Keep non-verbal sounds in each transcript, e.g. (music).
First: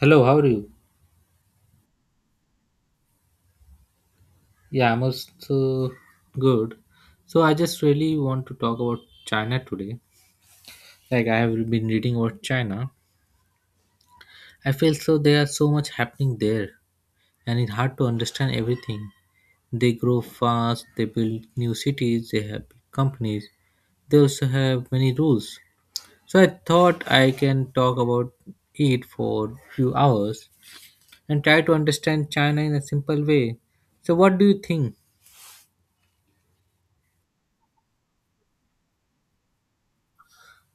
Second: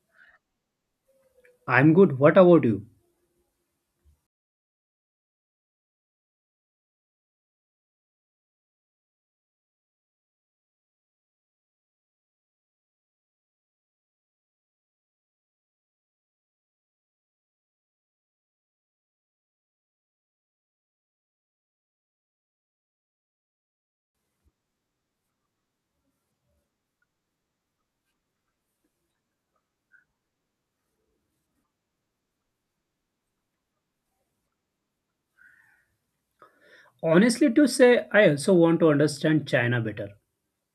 Hello, how are you? I'm good. What about you? Yeah, I'm also good. So I just really want to talk about China today. Like I have been reading about China. I feel so there are so much happening there and it's hard to understand everything. They grow fast, they build new cities, they have big companies. They also have many rules. So I thought I can talk about it for few hours and try to understand China in a simple way. So what do you think? Honestly, to say, I also want to understand China better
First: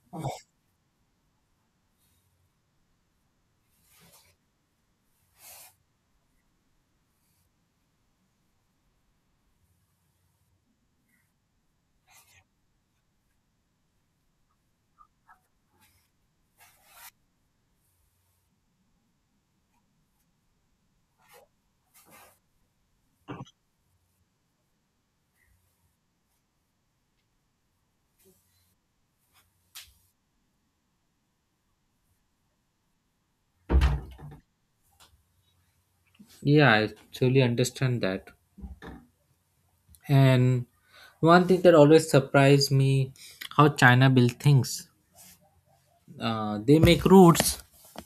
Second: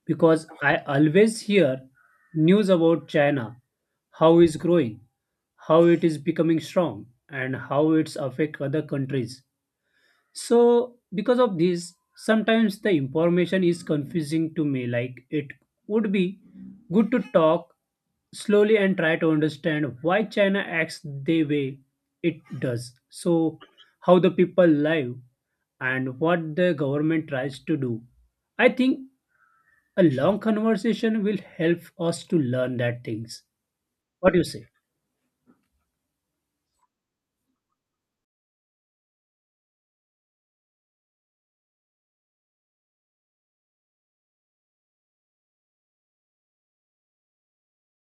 because I always hear news about China, how it's growing, how it is becoming strong, and how it's affect other countries. So, because of this, sometimes the information is confusing to me. Like, it would be good to talk slowly and try to understand why China acts the way it does. So, how the people live and what the government tries to do. I think a long conversation will help us to learn that things. What do you say? Yeah, I totally understand that. And one thing that always surprised me how China builds things. They make roads,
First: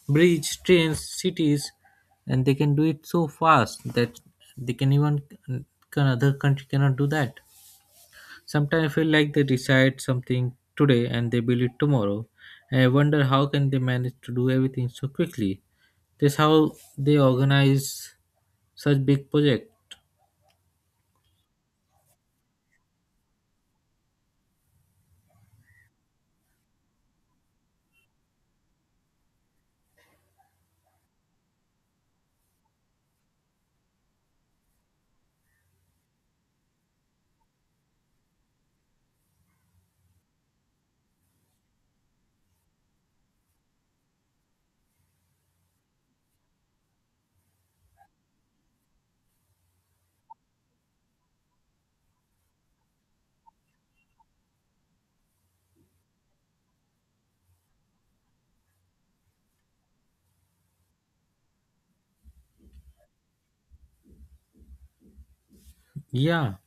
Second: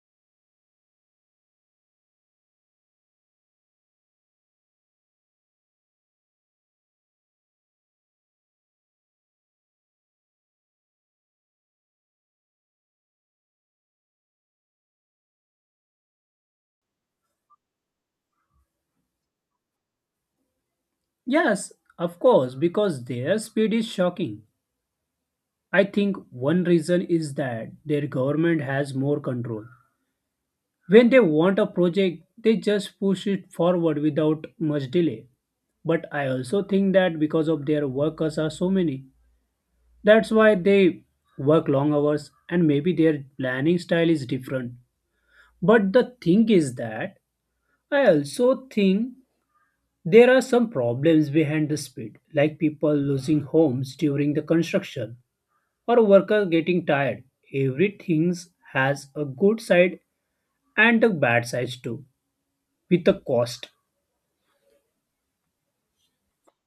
bridge, trains, cities, and they can do it so fast that they can even can other country cannot do that. Sometimes I feel like they decide something today and they build it tomorrow. And I wonder how can they manage to do everything so quickly. That's how they organize such big project. Yes, of course, because their speed is shocking. I think one reason is that their government has more control. When they want a project, they just push it forward without much delay. But I also think that because of their workers are so many, that's why they work long hours and maybe their planning style is different. But the thing is that I also think there are some problems behind the speed, like people losing homes during the construction or worker getting tired. Everything has a good side and a bad side too, with a cost. Yeah.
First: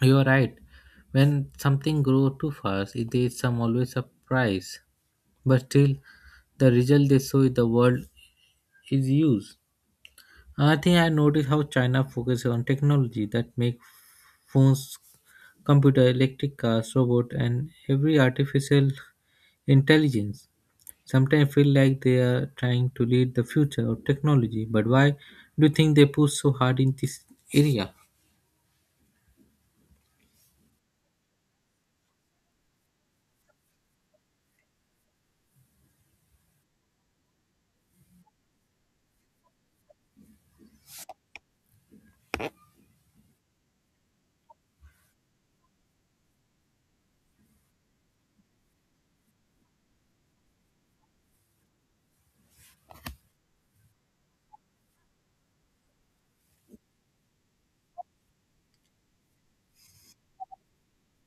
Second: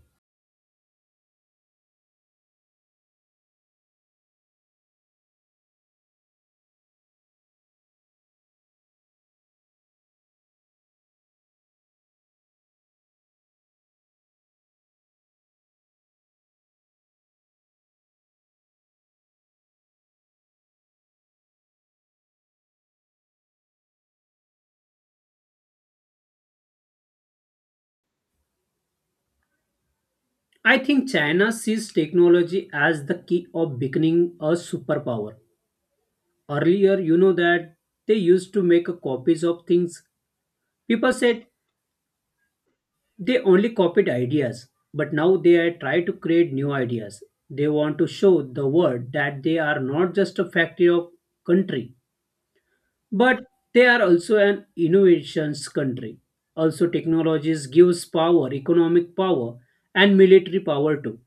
You're right. When something grows too fast, there is some always a price. But still, the result they show in the world is used. I think I noticed how China focuses on technology that make phones, computer, electric cars, robot, and every artificial intelligence. Sometimes I feel like they are trying to lead the future of technology. But why do you think they push so hard in this area? I think China sees technology as the key of becoming a superpower. Earlier, you know that they used to make copies of things. People said they only copied ideas, but now they are trying to create new ideas. They want to show the world that they are not just a factory of country but they are also an innovations country. Also, technologies gives power, economic power, and military power too.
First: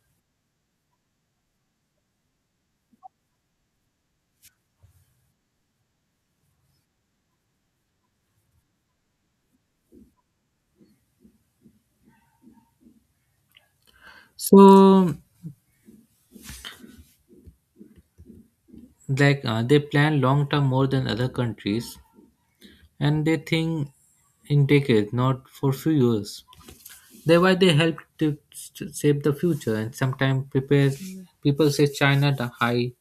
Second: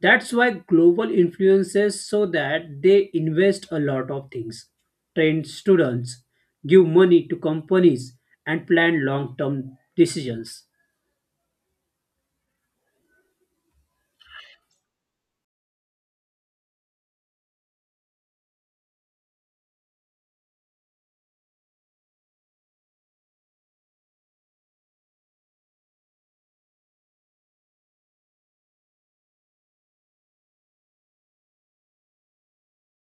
That's why global influences so that they invest a lot of things, train students, give money to companies, and plan long-term decisions. So, like they plan long term more than other countries and they think in decades, not for few years. Thereby, they help to shape the future, and sometimes prepare. People say China the high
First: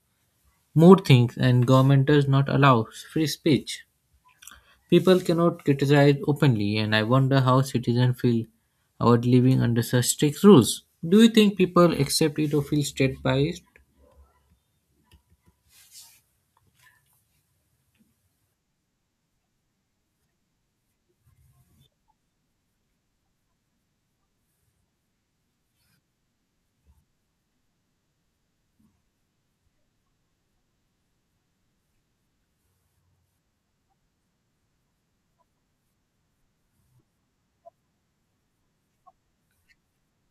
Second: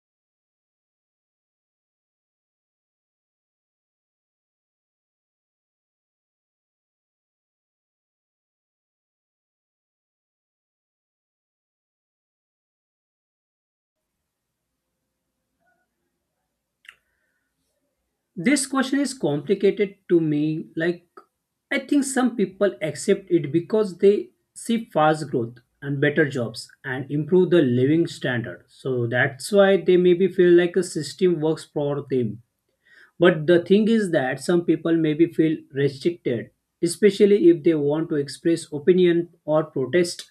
more things, and government does not allow free speech. People cannot criticize openly, and I wonder how citizens feel about living under such strict rules. Do you think people accept it or feel state biased? This question is complicated to me. Like, I think some people accept it because they see fast growth and better jobs and improve the living standard. So that's why they maybe feel like a system works for them. But the thing is that some people maybe feel restricted, especially if they want to express opinion or protest.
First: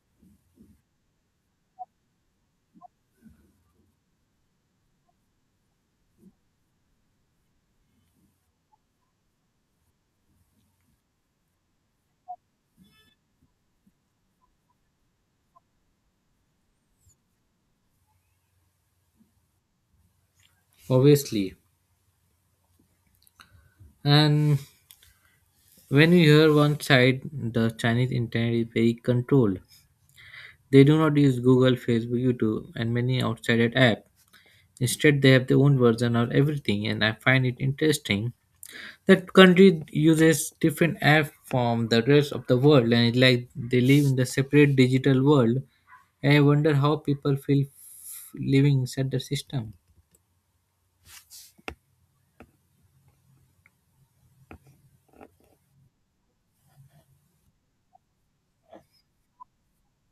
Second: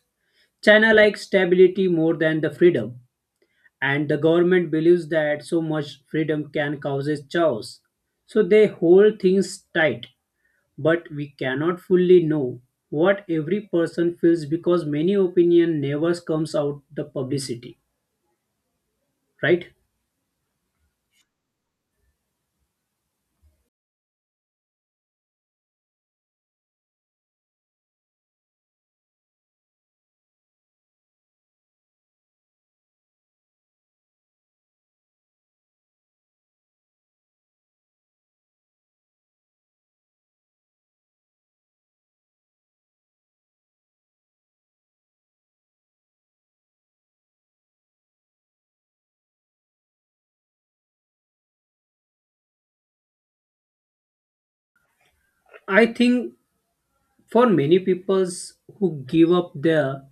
China likes stability more than the freedom and the government believes that so much freedom can causes chaos. So they hold things tight, but we cannot fully know what every person feels because many opinion never comes out the publicity, right? Obviously, and when you hear one side, the Chinese internet is very controlled. They do not use Google, Facebook, YouTube, and many outside apps. Instead, they have their own version of everything, and I find it interesting that country uses different app from the rest of the world, and it's like they live in the separate digital world. And I wonder how people feel living inside the system. I think for many peoples who give up there,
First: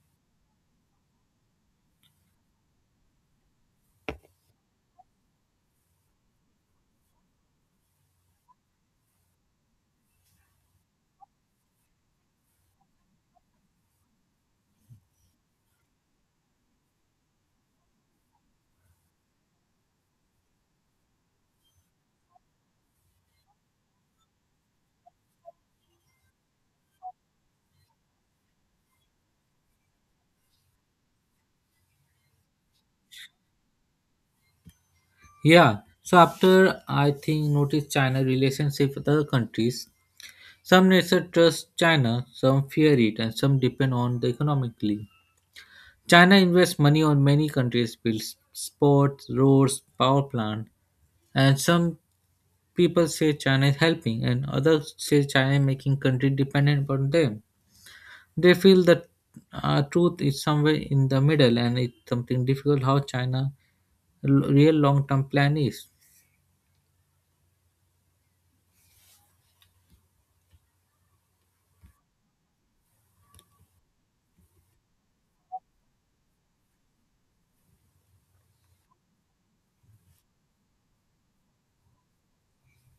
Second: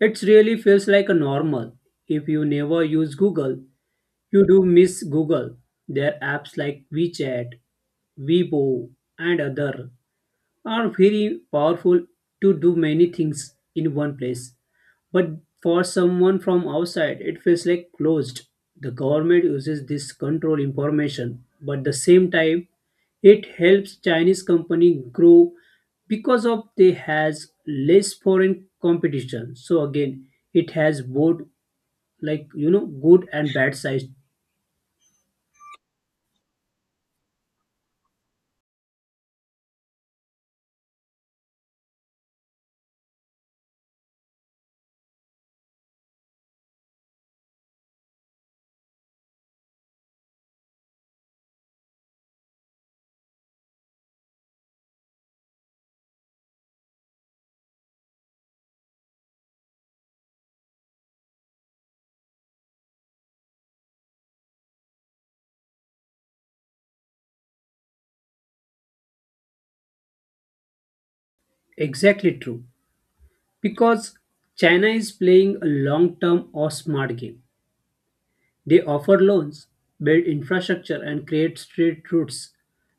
it really feels like a normal. If you never use Google, you do miss Google. Their apps like WeChat, Weibo, and other are very powerful to do many things in one place. But for someone from outside, it feels like closed. The government uses this control information, but the same time, it helps Chinese company grow because of they has less foreign competition. So again, it has both, good and bad sides. Yeah. So after I think notice China relationship with other countries. Some nations trust China, some fear it, and some depend on the economically. China invests money on many countries, builds sports, roads, power plant, and some people say China is helping, and others say China is making country dependent on them. They feel that truth is somewhere in the middle, and it's something difficult how China real long term plan is. Exactly true because China is playing a long term or smart game. They offer loans, build infrastructure, and create trade routes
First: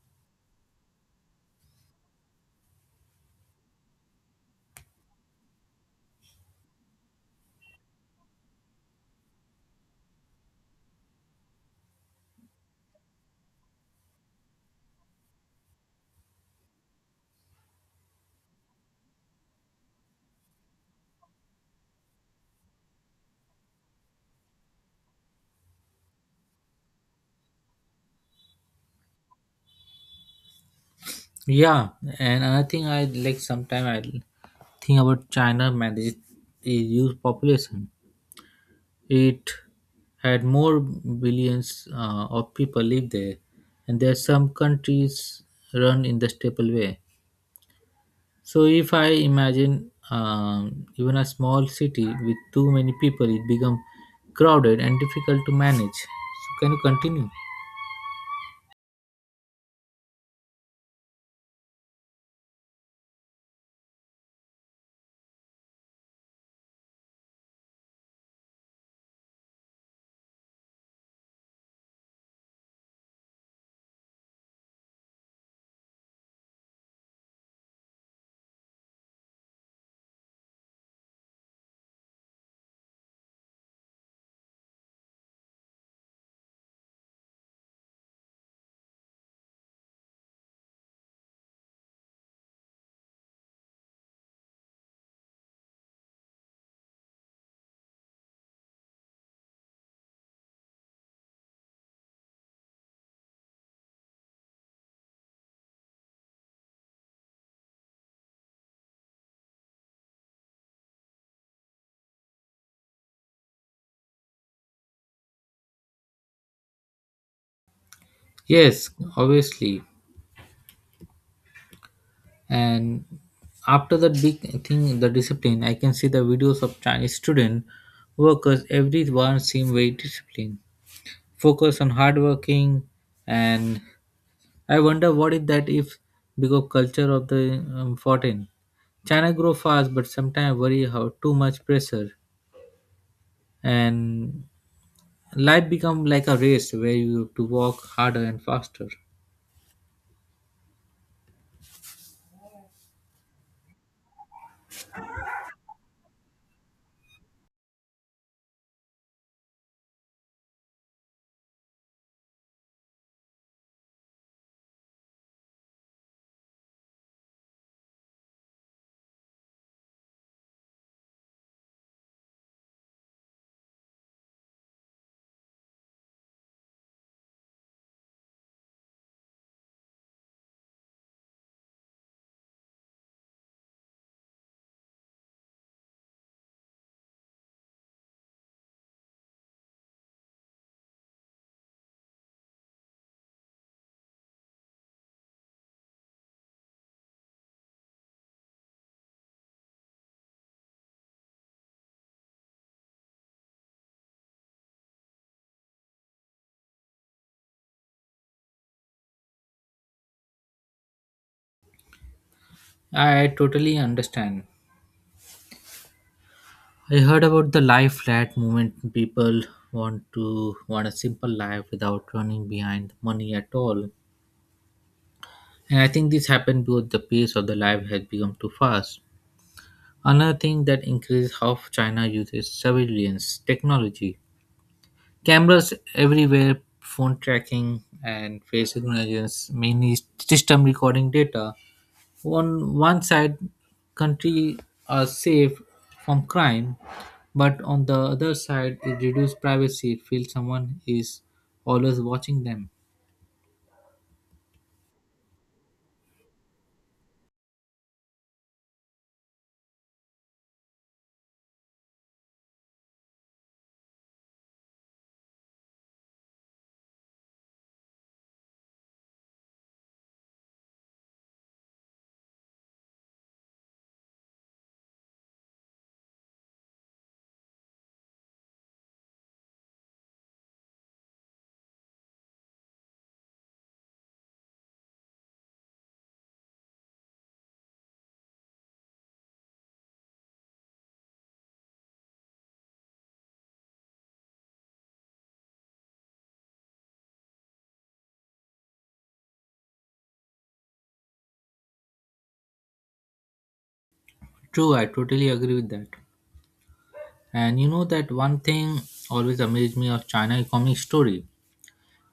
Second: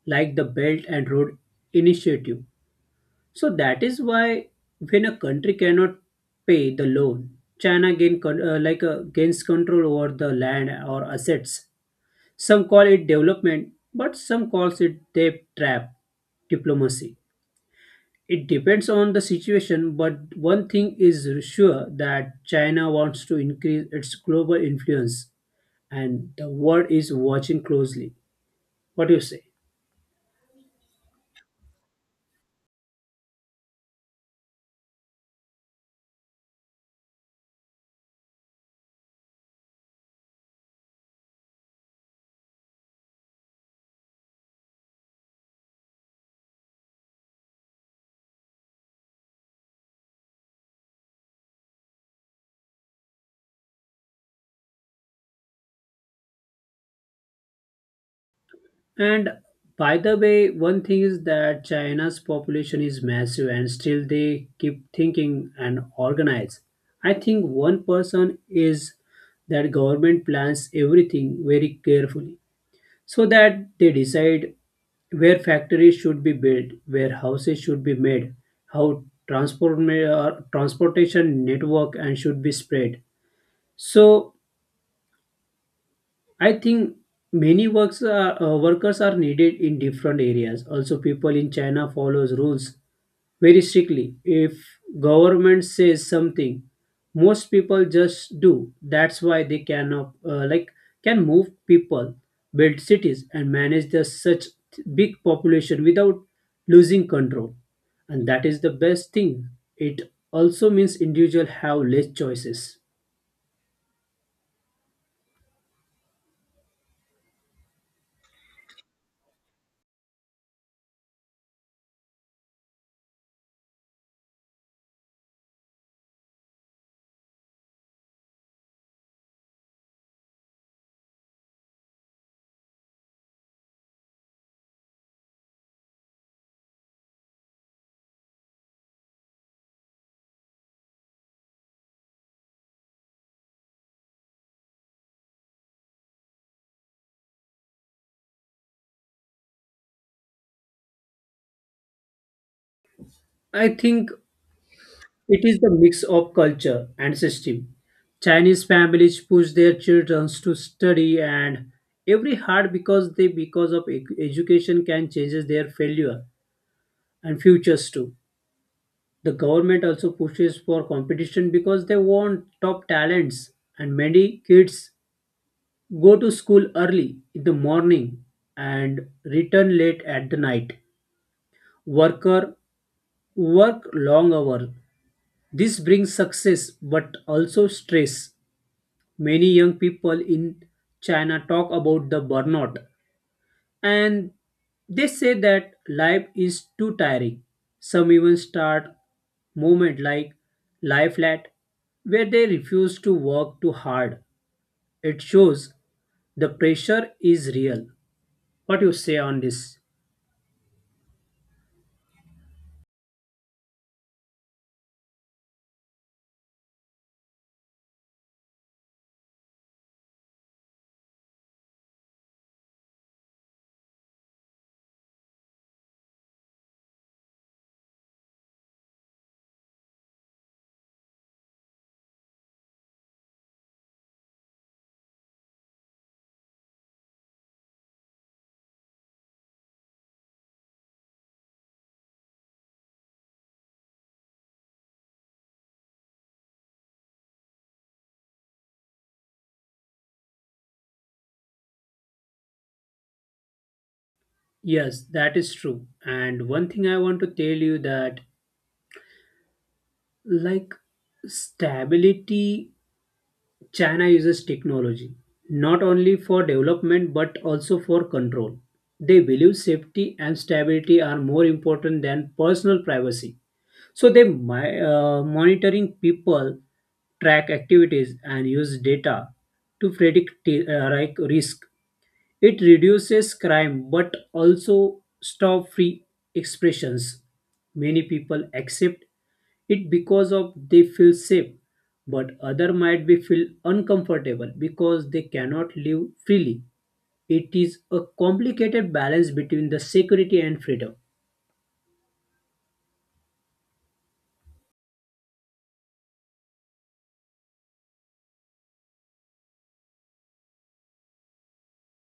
like the Belt and Road Initiative. So that is why when a country cannot pay the loan, China gains control over the land or assets. Some call it development, but some calls it debt trap diplomacy. It depends on the situation, but one thing is sure that China wants to increase its global influence and the world is watching closely. What do you say? Yeah, and another thing I like sometimes I think about China manage is youth population. It had more billions of people live there, and there are some countries run in the staple way. So if I imagine even a small city with too many people, it become crowded and difficult to manage. So can you continue? And by the way, one thing is that China's population is massive and still they keep thinking and organize. I think one person is that government plans everything very carefully so that they decide where factories should be built, where houses should be made, how transportation network and should be spread. So I think many workers are needed in different areas. Also, people in China follows rules very strictly. If government says something, most people just do. That's why they cannot, can move people, build cities, and manage the such big population without losing control. And that is the best thing. It also means individual have less choices. Yes, obviously. And after that big thing, the discipline, I can see the videos of Chinese student workers. Everyone seem very disciplined, focus on hard working and I wonder what is that if because culture of the foreign China grow fast but sometimes worry how too much pressure and life become like a race where you have to walk harder and faster. I think it is the mix of culture and system. Chinese families push their children to study and every hard because they because of ec- education can changes their failure and futures too. The government also pushes for competition because they want top talents and many kids go to school early in the morning and return late at the night. Worker work long hours. This brings success but also stress. Many young people in China talk about the burnout and they say that life is too tiring. Some even start movement like life flat where they refuse to work too hard. It shows the pressure is real. What you say on this? I totally understand. I heard about the life flat movement people want a simple life without running behind money at all and I think this happened because the pace of the life has become too fast. Another thing that increases how China uses surveillance technology. Cameras everywhere, phone tracking, and face recognitions, mainly system recording data. On one side, country are safe from crime, but on the other side, it reduces privacy. Feel someone is always watching them. Yes, that is true. And one thing I want to tell you that like stability, China uses technology not only for development but also for control. They believe safety and stability are more important than personal privacy. So they monitoring people, track activities, and use data to predict risk. It reduces crime but also stop free expressions. Many people accept it because of they feel safe, but other might be feel uncomfortable because they cannot live freely. It is a complicated balance between the security and freedom. True, I totally agree with that. And you know that one thing always amazed me of China economic story.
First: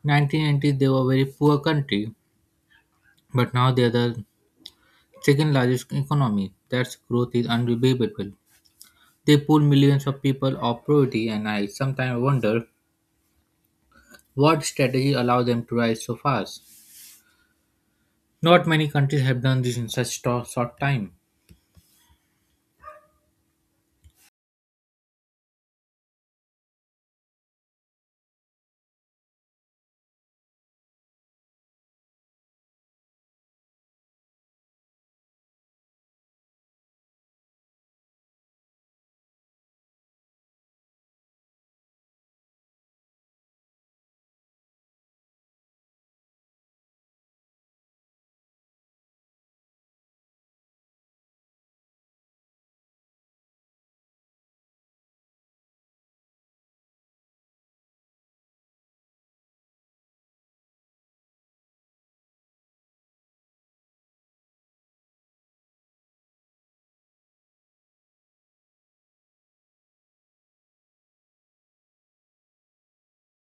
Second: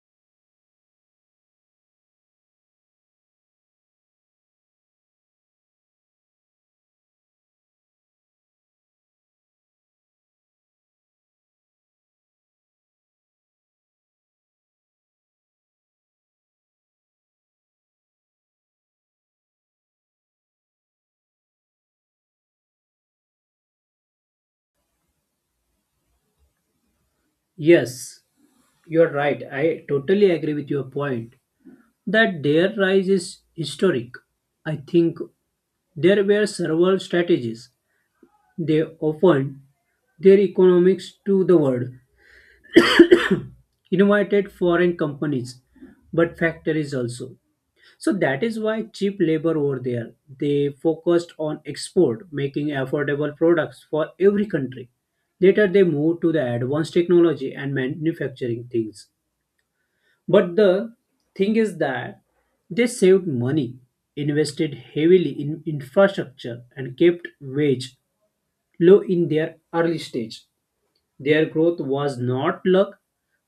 1990s they were a very poor country, but now they are the second largest economy. That's growth is unbelievable. They pull millions of people off poverty, and I sometimes wonder what strategy allowed them to rise so fast. Not many countries have done this in such short time. Yes, you're right. I totally agree with your point that their rise is historic. I think there were several strategies. They often their economics to the world, invited foreign companies, but factories also. So that is why cheap labor over there. They focused on export, making affordable products for every country. Later they moved to the advanced technology and manufacturing things. But the thing is that they saved money, invested heavily in infrastructure and kept wage low in their early stage. Their growth was not luck,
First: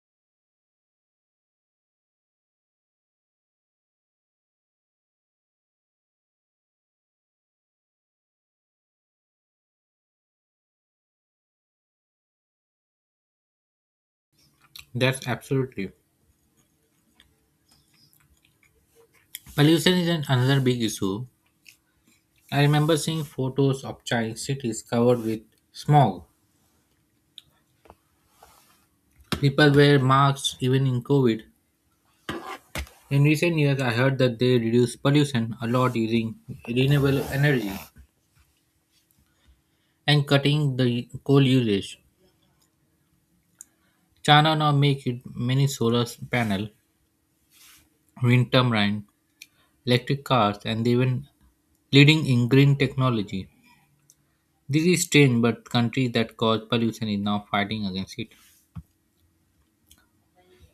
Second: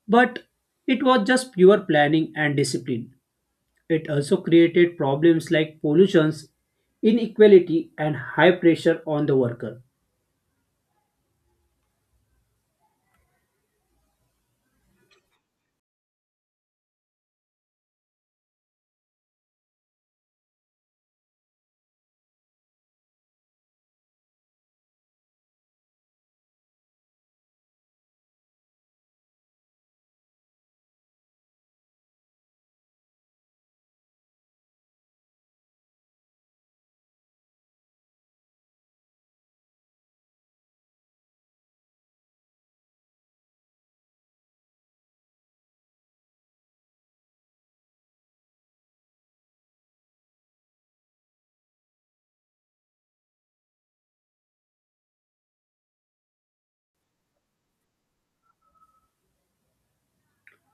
but it was just pure planning and discipline. It also created problems like pollutions, inequality, and high pressure on the worker. That's absolutely. Pollution is another big issue. I remember seeing photos of Chinese cities covered with smog. People wear masks even in COVID. In recent years, I heard that they reduce pollution a lot using renewable energy and cutting the coal usage. China now makes many solar panel, wind turbine, electric cars, and even leading in green technology. This is strange, but countries that cause pollution is now fighting against it.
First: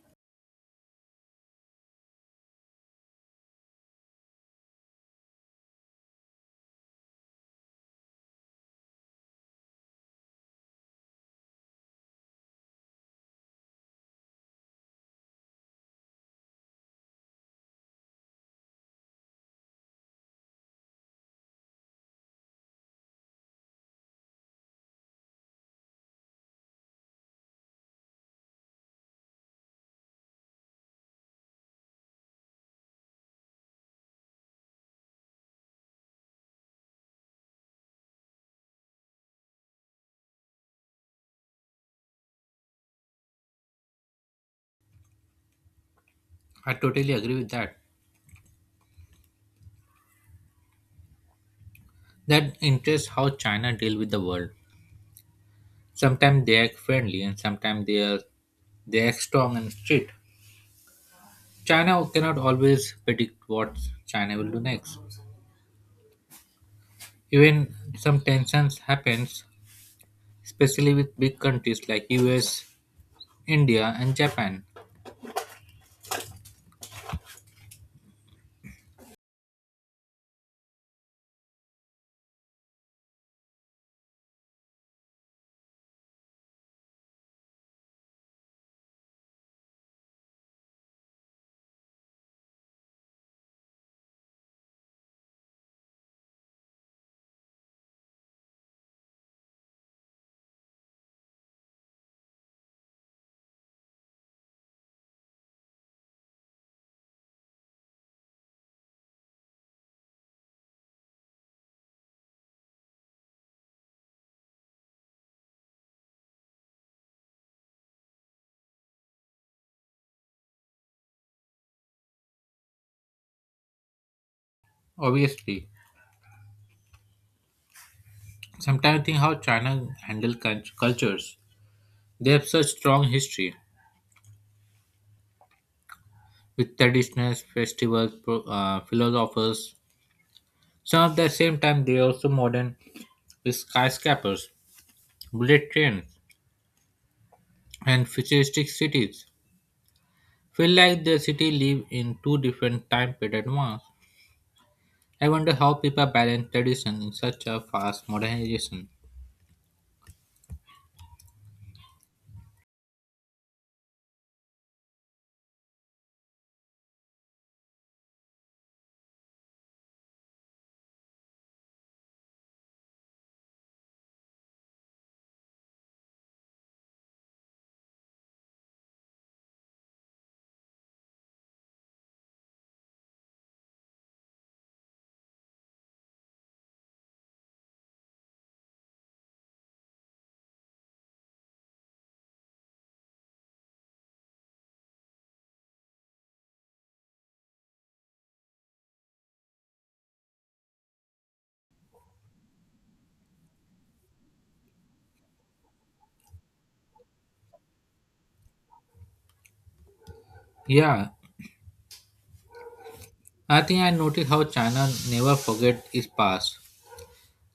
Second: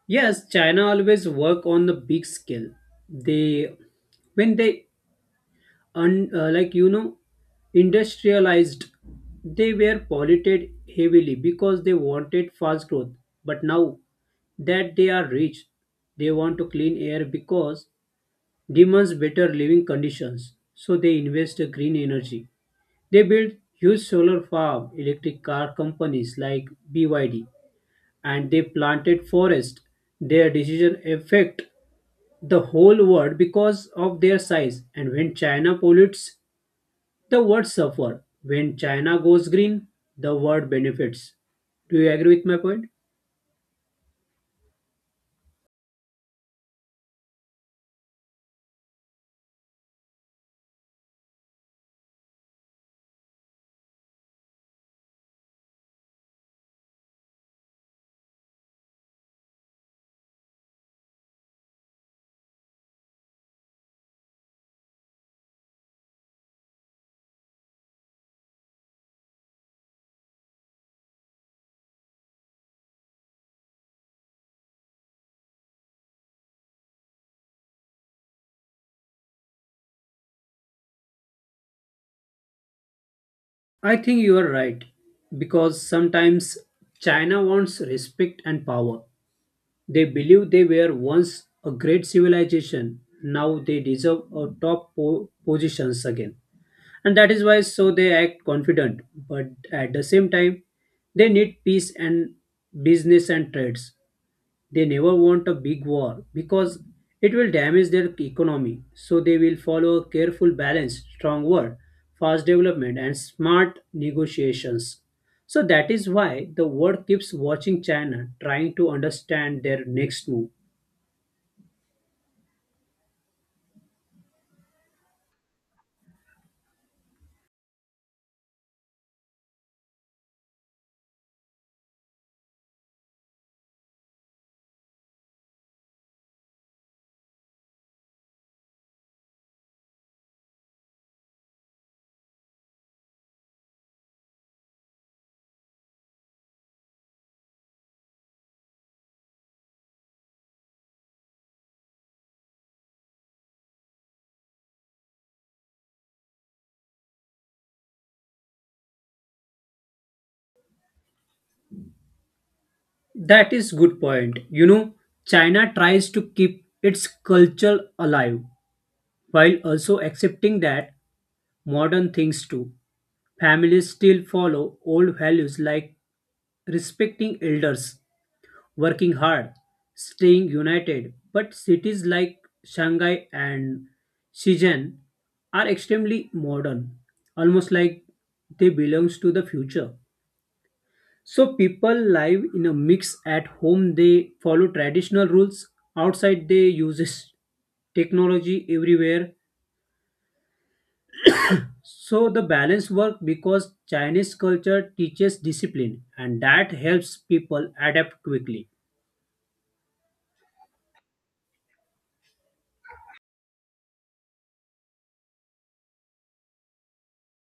Yes, China always work on the big scale. They, when they, un, like you know, Industrialized, they were polluted heavily because they wanted fast growth. But now that they are rich, they want to clean air because demands better living conditions, so they invest in green energy. They build huge solar farm, electric car companies like BYD, and they planted forest. Their decision affect the whole world because of their size. And when China pollutes, the world suffer. When China goes green, the world benefits. Do you agree with my point? I totally agree with that. That interests how China deal with the world. Sometimes they act friendly, and sometimes they act strong and strict. China cannot always predict what China will do next. Even some tensions happens, especially with big countries like US, India, and Japan. I think you are right because sometimes China wants respect and power. They believe they were once a great civilization. Now they deserve a top positions again. And that is why so they act confident. But at the same time, they need peace and business and trades. They never want a big war because it will damage their economy. So they will follow a careful balance, strong word, fast development and smart negotiations. So that is why the world keeps watching China, trying to understand their next move. Obviously, sometimes I think how China handle cultures. They have such strong history with traditions, festivals, philosophers. Some at the same time they are also modern with skyscrapers, bullet trains, and futuristic cities. Feel like the city live in two different time period at once. I wonder how people balance tradition in such a fast modernization. That is good point. You know, China tries to keep its culture alive while also accepting that modern things too. Families still follow old values like respecting elders, working hard, staying united. But cities like Shanghai and Shenzhen are extremely modern, almost like they belong to the future. So people live in a mix. At home they follow traditional rules, outside they uses technology everywhere. So the balance work because Chinese culture teaches discipline and that helps people adapt quickly. Yeah, I think I noticed how China never forget its past.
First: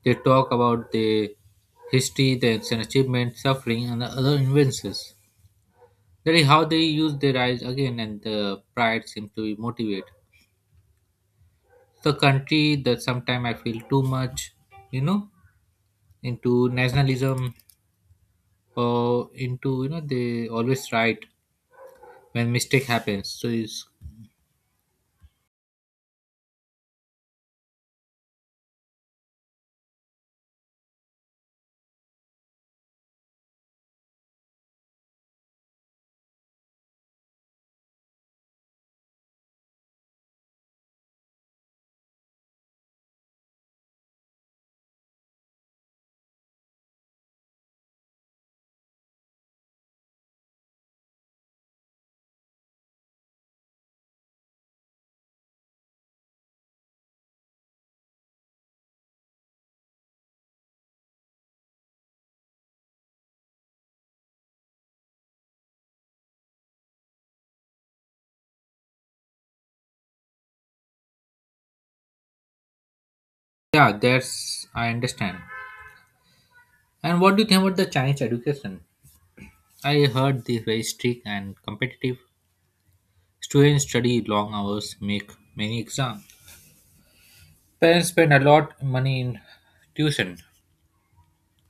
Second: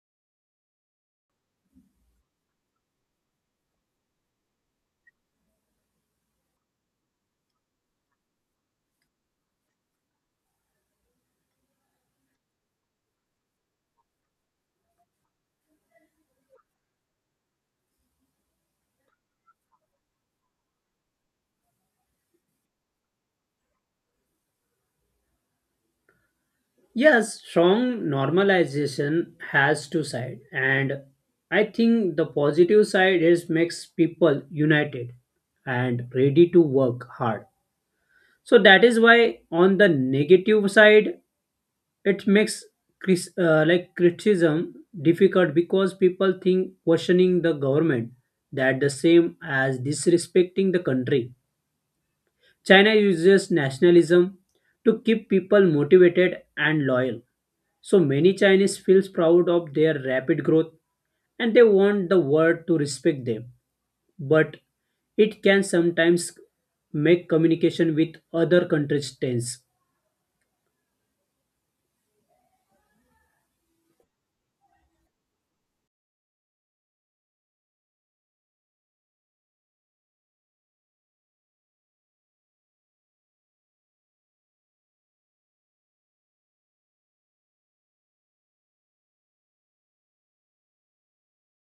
They talk about the history, the ancient achievements, suffering, and the other inventions. That is how they use their eyes again, and the pride seems to motivate the country. That sometimes I feel too much, you know, into nationalism or into they always right when mistake happens. So it's Yes, strong normalization has two sides. And I think the positive side is makes people united and ready to work hard. So that is why on the negative side, it makes criticism difficult because people think questioning the government that the same as disrespecting the country. China uses nationalism to keep people motivated and loyal. So many Chinese feels proud of their rapid growth and they want the world to respect them. But it can sometimes make communication with other countries tense. yeah, that's I understand. And what do you think about the Chinese education? I heard they very strict and competitive. Students study long hours, make many exams. Parents spend a lot money in tuition.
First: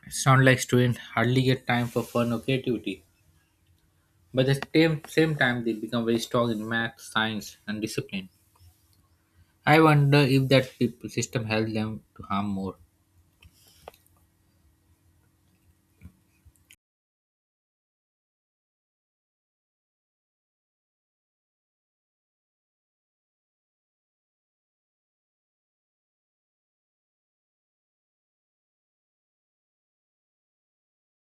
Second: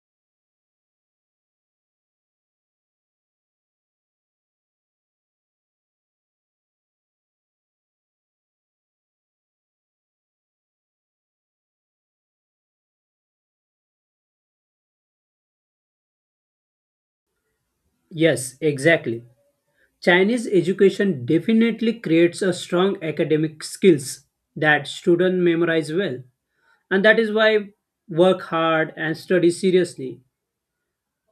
Sound like students hardly get time for fun or creativity. But at the same time, they become very strong in math, science, and discipline. I wonder if that system helps them to harm more. Yes, exactly. Chinese education definitely creates a strong academic skills that students memorize well, and that is why work hard and study seriously.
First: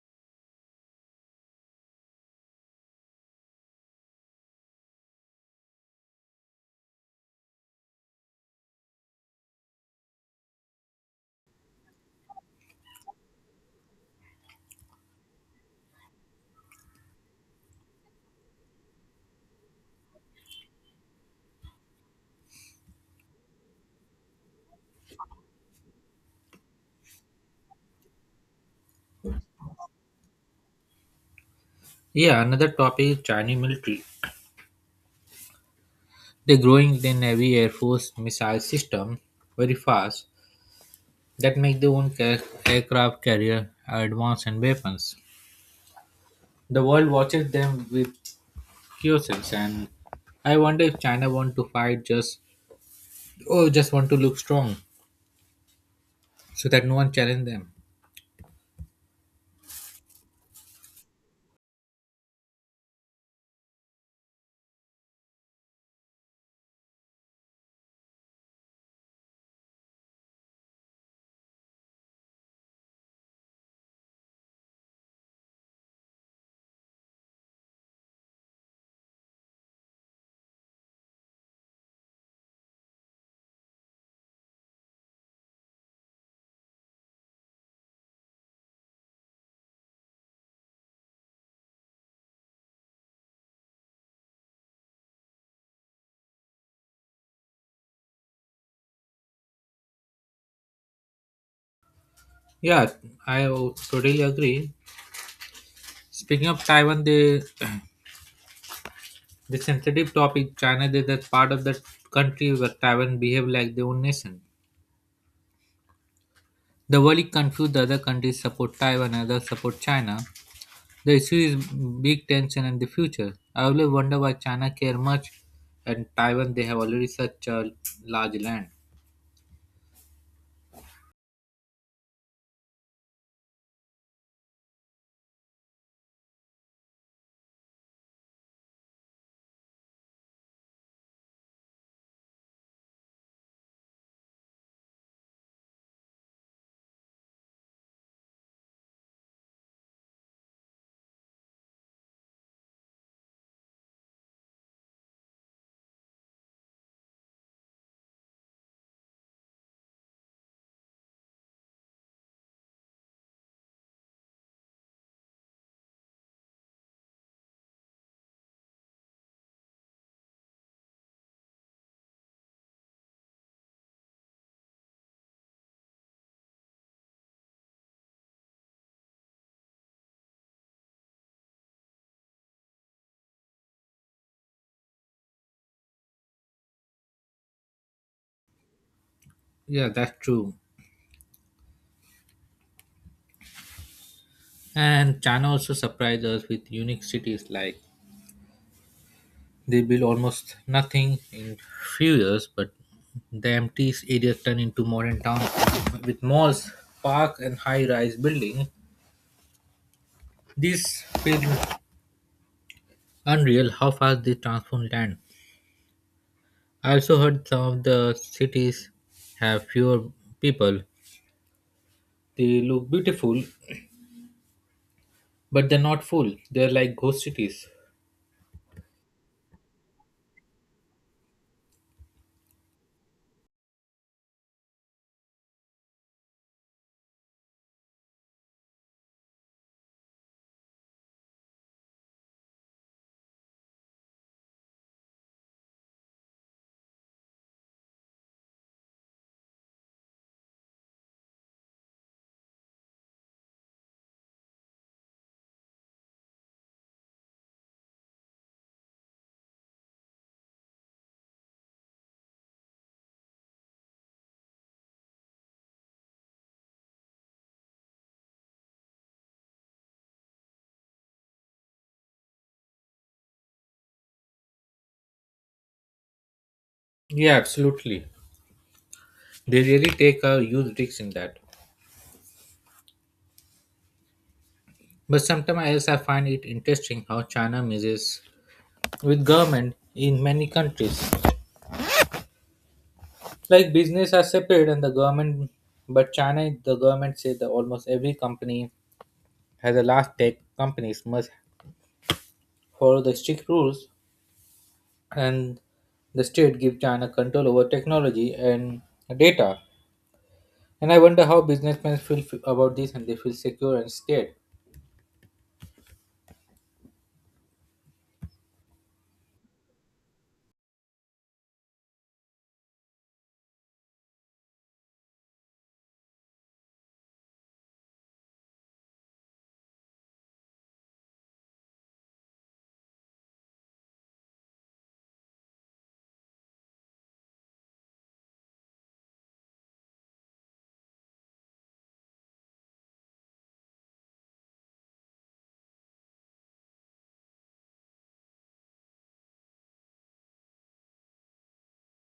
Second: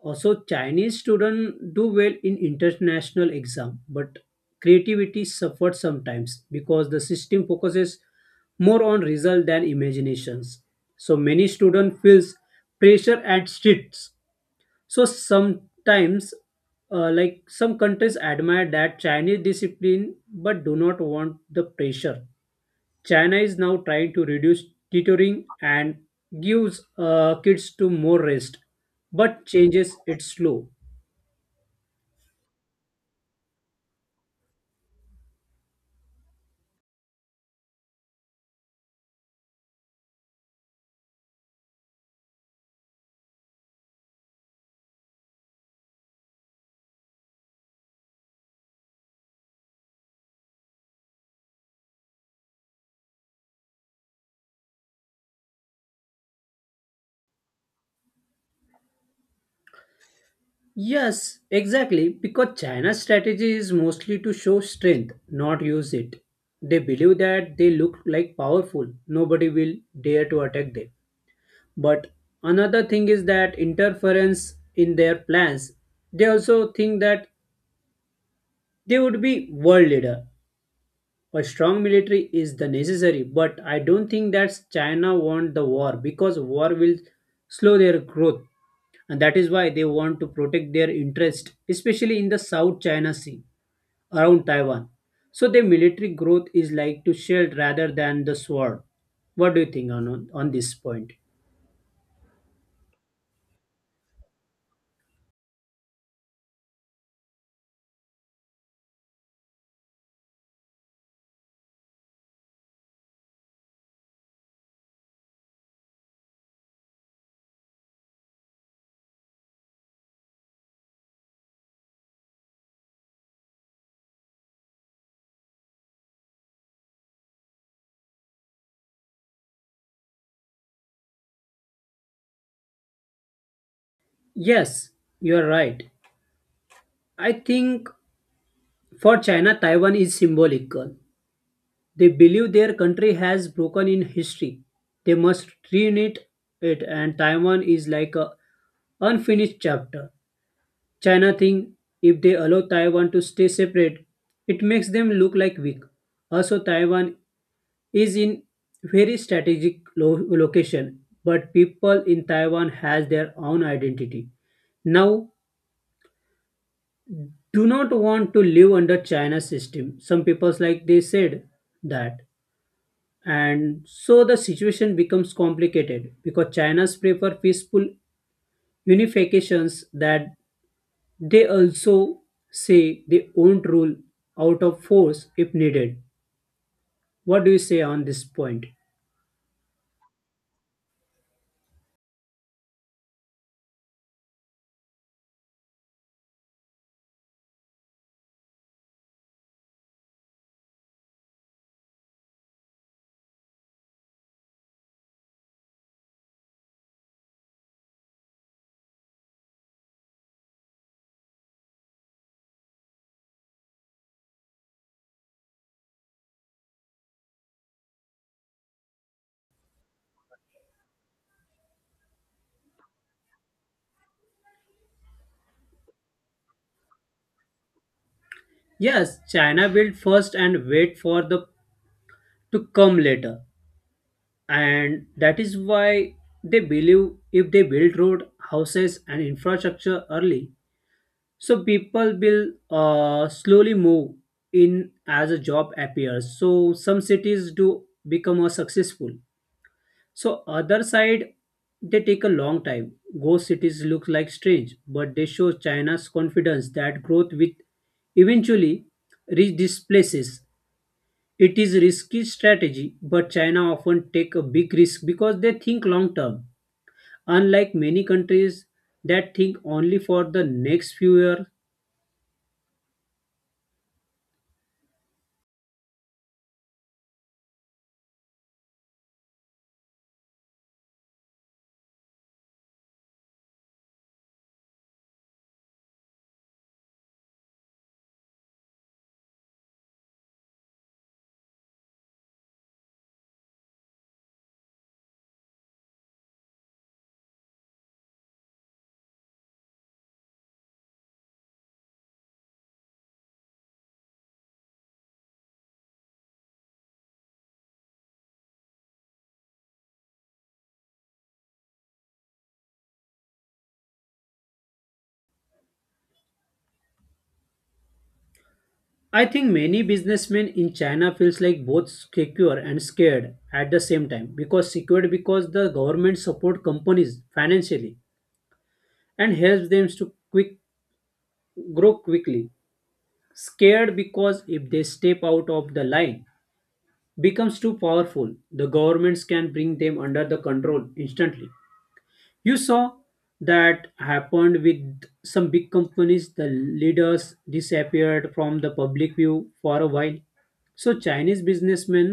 Also, Chinese students do well in international exam, but creativity suffers sometimes because the system focuses more on result than imaginations. So many students feels pressure and stress. So sometimes, some countries admire that Chinese discipline but do not want the pressure. China is now trying to reduce tutoring and gives kids to more rest, but changes it slow. Yeah, another topic is Chinese military. They're growing their navy, air force, missile system very fast. That make their own aircraft carrier advance and weapons. The world watches them with curiosity, and I wonder if China want to fight just or just want to look strong so that no one challenge them. Yes, exactly, because China's strategy is mostly to show strength, not use it. They believe that they look like powerful, nobody will dare to attack them. But another thing is that interference in their plans. They also think that they would be world leader. A strong military is the necessary, but I don't think that China want the war because war will slow their growth, and that is why they want to protect their interest, especially in the South China Sea around Taiwan. So their military growth is like to shield rather than the sword. What do you think on this point? Yeah, I totally agree. Speaking of Taiwan, the (clears throat) the sensitive topic China is that part of the country where Taiwan behave like their own nation. The world is confused. The other countries support Taiwan, others support China. The issue is big tension and the future. I always wonder why China care much and Taiwan they have already such a large land. Yes, you are right. I think for China, Taiwan is symbolical. They believe their country has broken in history. They must reunite it, and Taiwan is like a unfinished chapter. China think if they allow Taiwan to stay separate, it makes them look like weak. Also, Taiwan is in very strategic location, but people in Taiwan has their own identity. Now do not want to live under China's system. Some people's like they said that. And so the situation becomes complicated because China's prefer peaceful unifications that they also say they won't rule out of force if needed. What do you say on this point? Yeah, that's true. And China also surprised us with unique cities like they build almost nothing in few years, but the empty areas turn into modern towns with malls, park and high-rise buildings. This feels unreal how fast they transform land. I also heard some of the cities have fewer people. They look beautiful, but they're not full. They're like ghost cities. Yes, China built first and wait for the to come later. And that is why they believe if they build road, houses and infrastructure early, so people will slowly move in as a job appears, so some cities do become more successful. So other side they take a long time. Ghost cities look like strange, but they show China's confidence that growth will eventually reach these places. It is risky strategy, but China often take a big risk because they think long term, unlike many countries that think only for the next few years. Yeah, absolutely. They really take a huge risk in that. But sometimes else, I find it interesting how China messes with government in many countries. Like business are separate and the government, but China, the government say that almost every company has a large tech companies must follow the strict rules and the state give China control over technology and data. And I wonder how businessmen feel about this and they feel secure and scared. I think many businessmen in China feels like both secure and scared at the same time, because secured because the government support companies financially and helps them to quick grow quickly. Scared because if they step out of the line, becomes too powerful, the governments can bring them under the control instantly. You saw that happened with some big companies, the leaders disappeared from the public view for a while. So Chinese businessmen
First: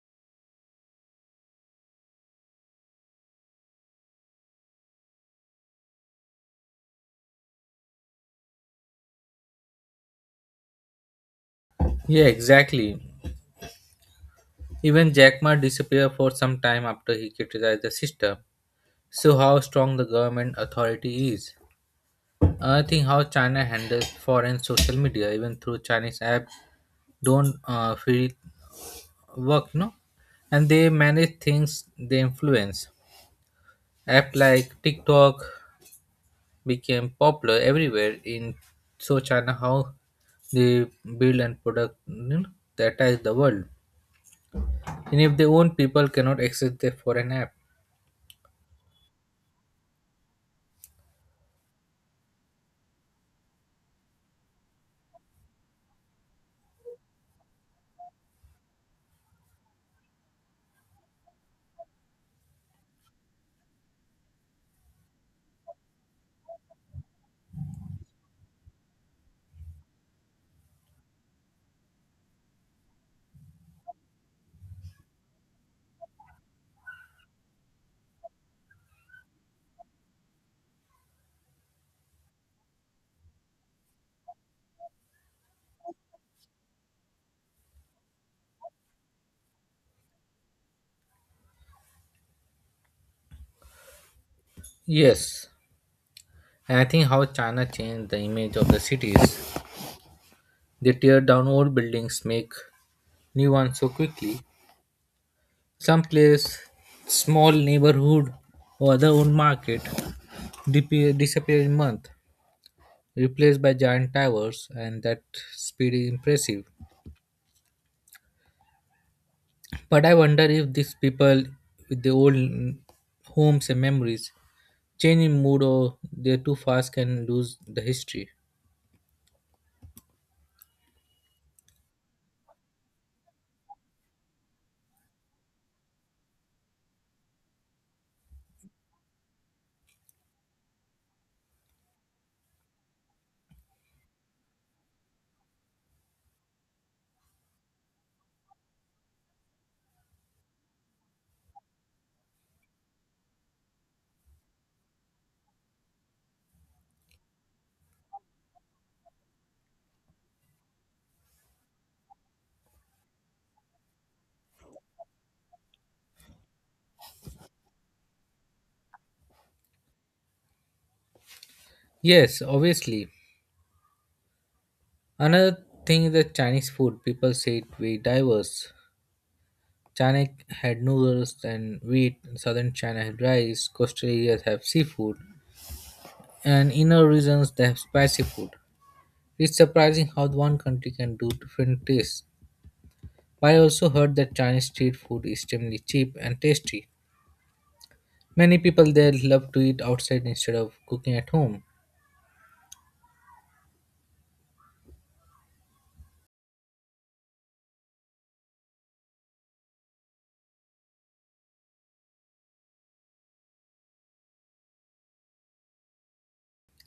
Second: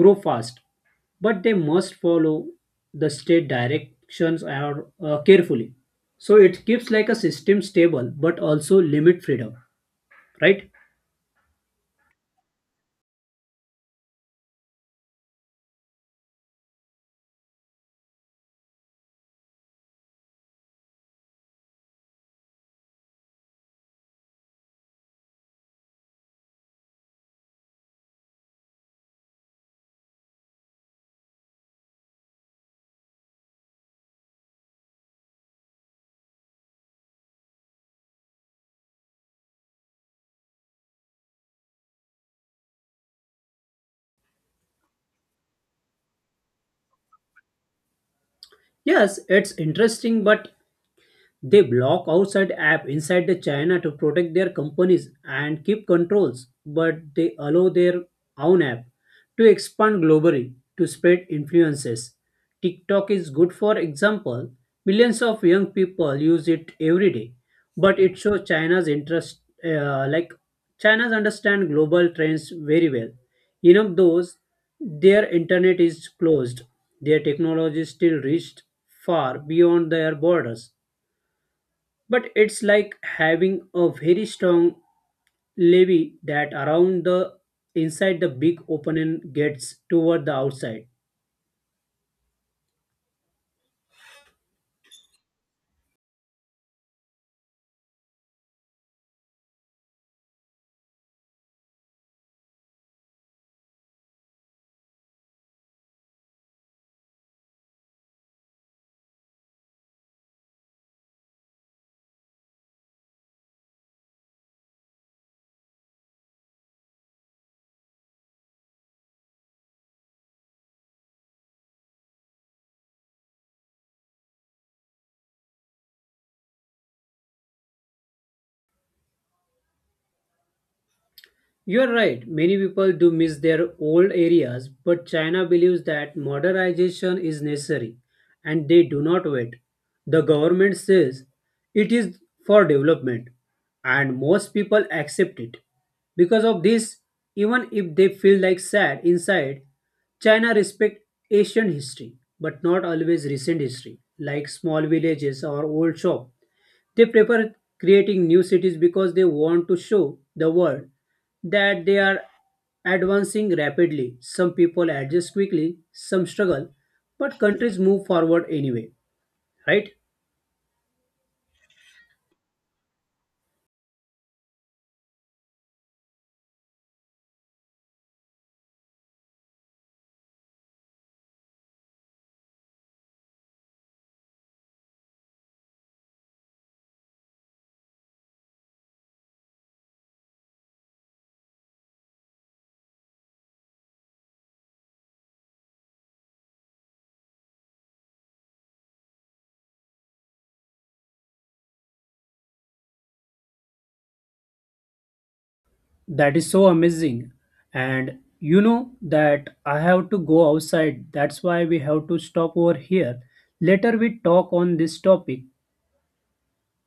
grow fast, but they must follow the state directions are, carefully. So it keeps like a system stable, but also limit freedom, right? Yeah, exactly. Even Jack Ma disappeared for some time after he criticized the system. So how strong the government authority is. I think how China handles foreign social media, even through Chinese app, don't feel work, no, and they manage things they influence. App like TikTok became popular everywhere in so China how they build and product that ties the world. And if their own people cannot access the foreign app. Yes, it's interesting, but they block outside app inside the China to protect their companies and keep controls, but they allow their own app to expand globally to spread influences. TikTok is good for example. Millions of young people use it every day, but it shows China's interest, like China's understand global trends very well. Enough those, their internet is closed. Their technology still reached far beyond their borders. But it's like having a very strong levy that around the inside the big opening gets toward the outside. Yes. And I think how China changed the image of the cities. They tear down old buildings, make new ones so quickly. Some place, small neighborhood or other old market disappear in month, replaced by giant towers and that speed is impressive. But I wonder if these people with the old homes and memories change in mood or they're too fast can lose the history. You're right, many people do miss their old areas, but China believes that modernization is necessary and they do not wait. The government says it is for development, and most people accept it. Because of this, even if they feel like sad inside, China respects ancient history, but not always recent history, like small villages or old shops. They prefer creating new cities because they want to show the world that they are advancing rapidly. Some people adjust quickly, some struggle, but countries move forward anyway, right? Yes, obviously. Another thing is the Chinese food. People say it very diverse. China had noodles and wheat, southern China had rice, coastal areas have seafood, and inner regions they have spicy food. It's surprising how one country can do different tastes. But I also heard that Chinese street food is extremely cheap and tasty. Many people there love to eat outside instead of cooking at home. That is so amazing. And you know that I have to go outside. That's why we have to stop over here. Later we talk on this topic.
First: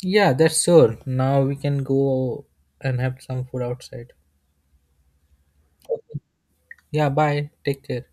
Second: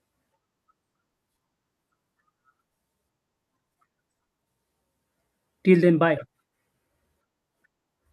Yeah, that's sure. Now we can go and have some food outside. Till then, bye. Okay. Yeah, bye. Take care.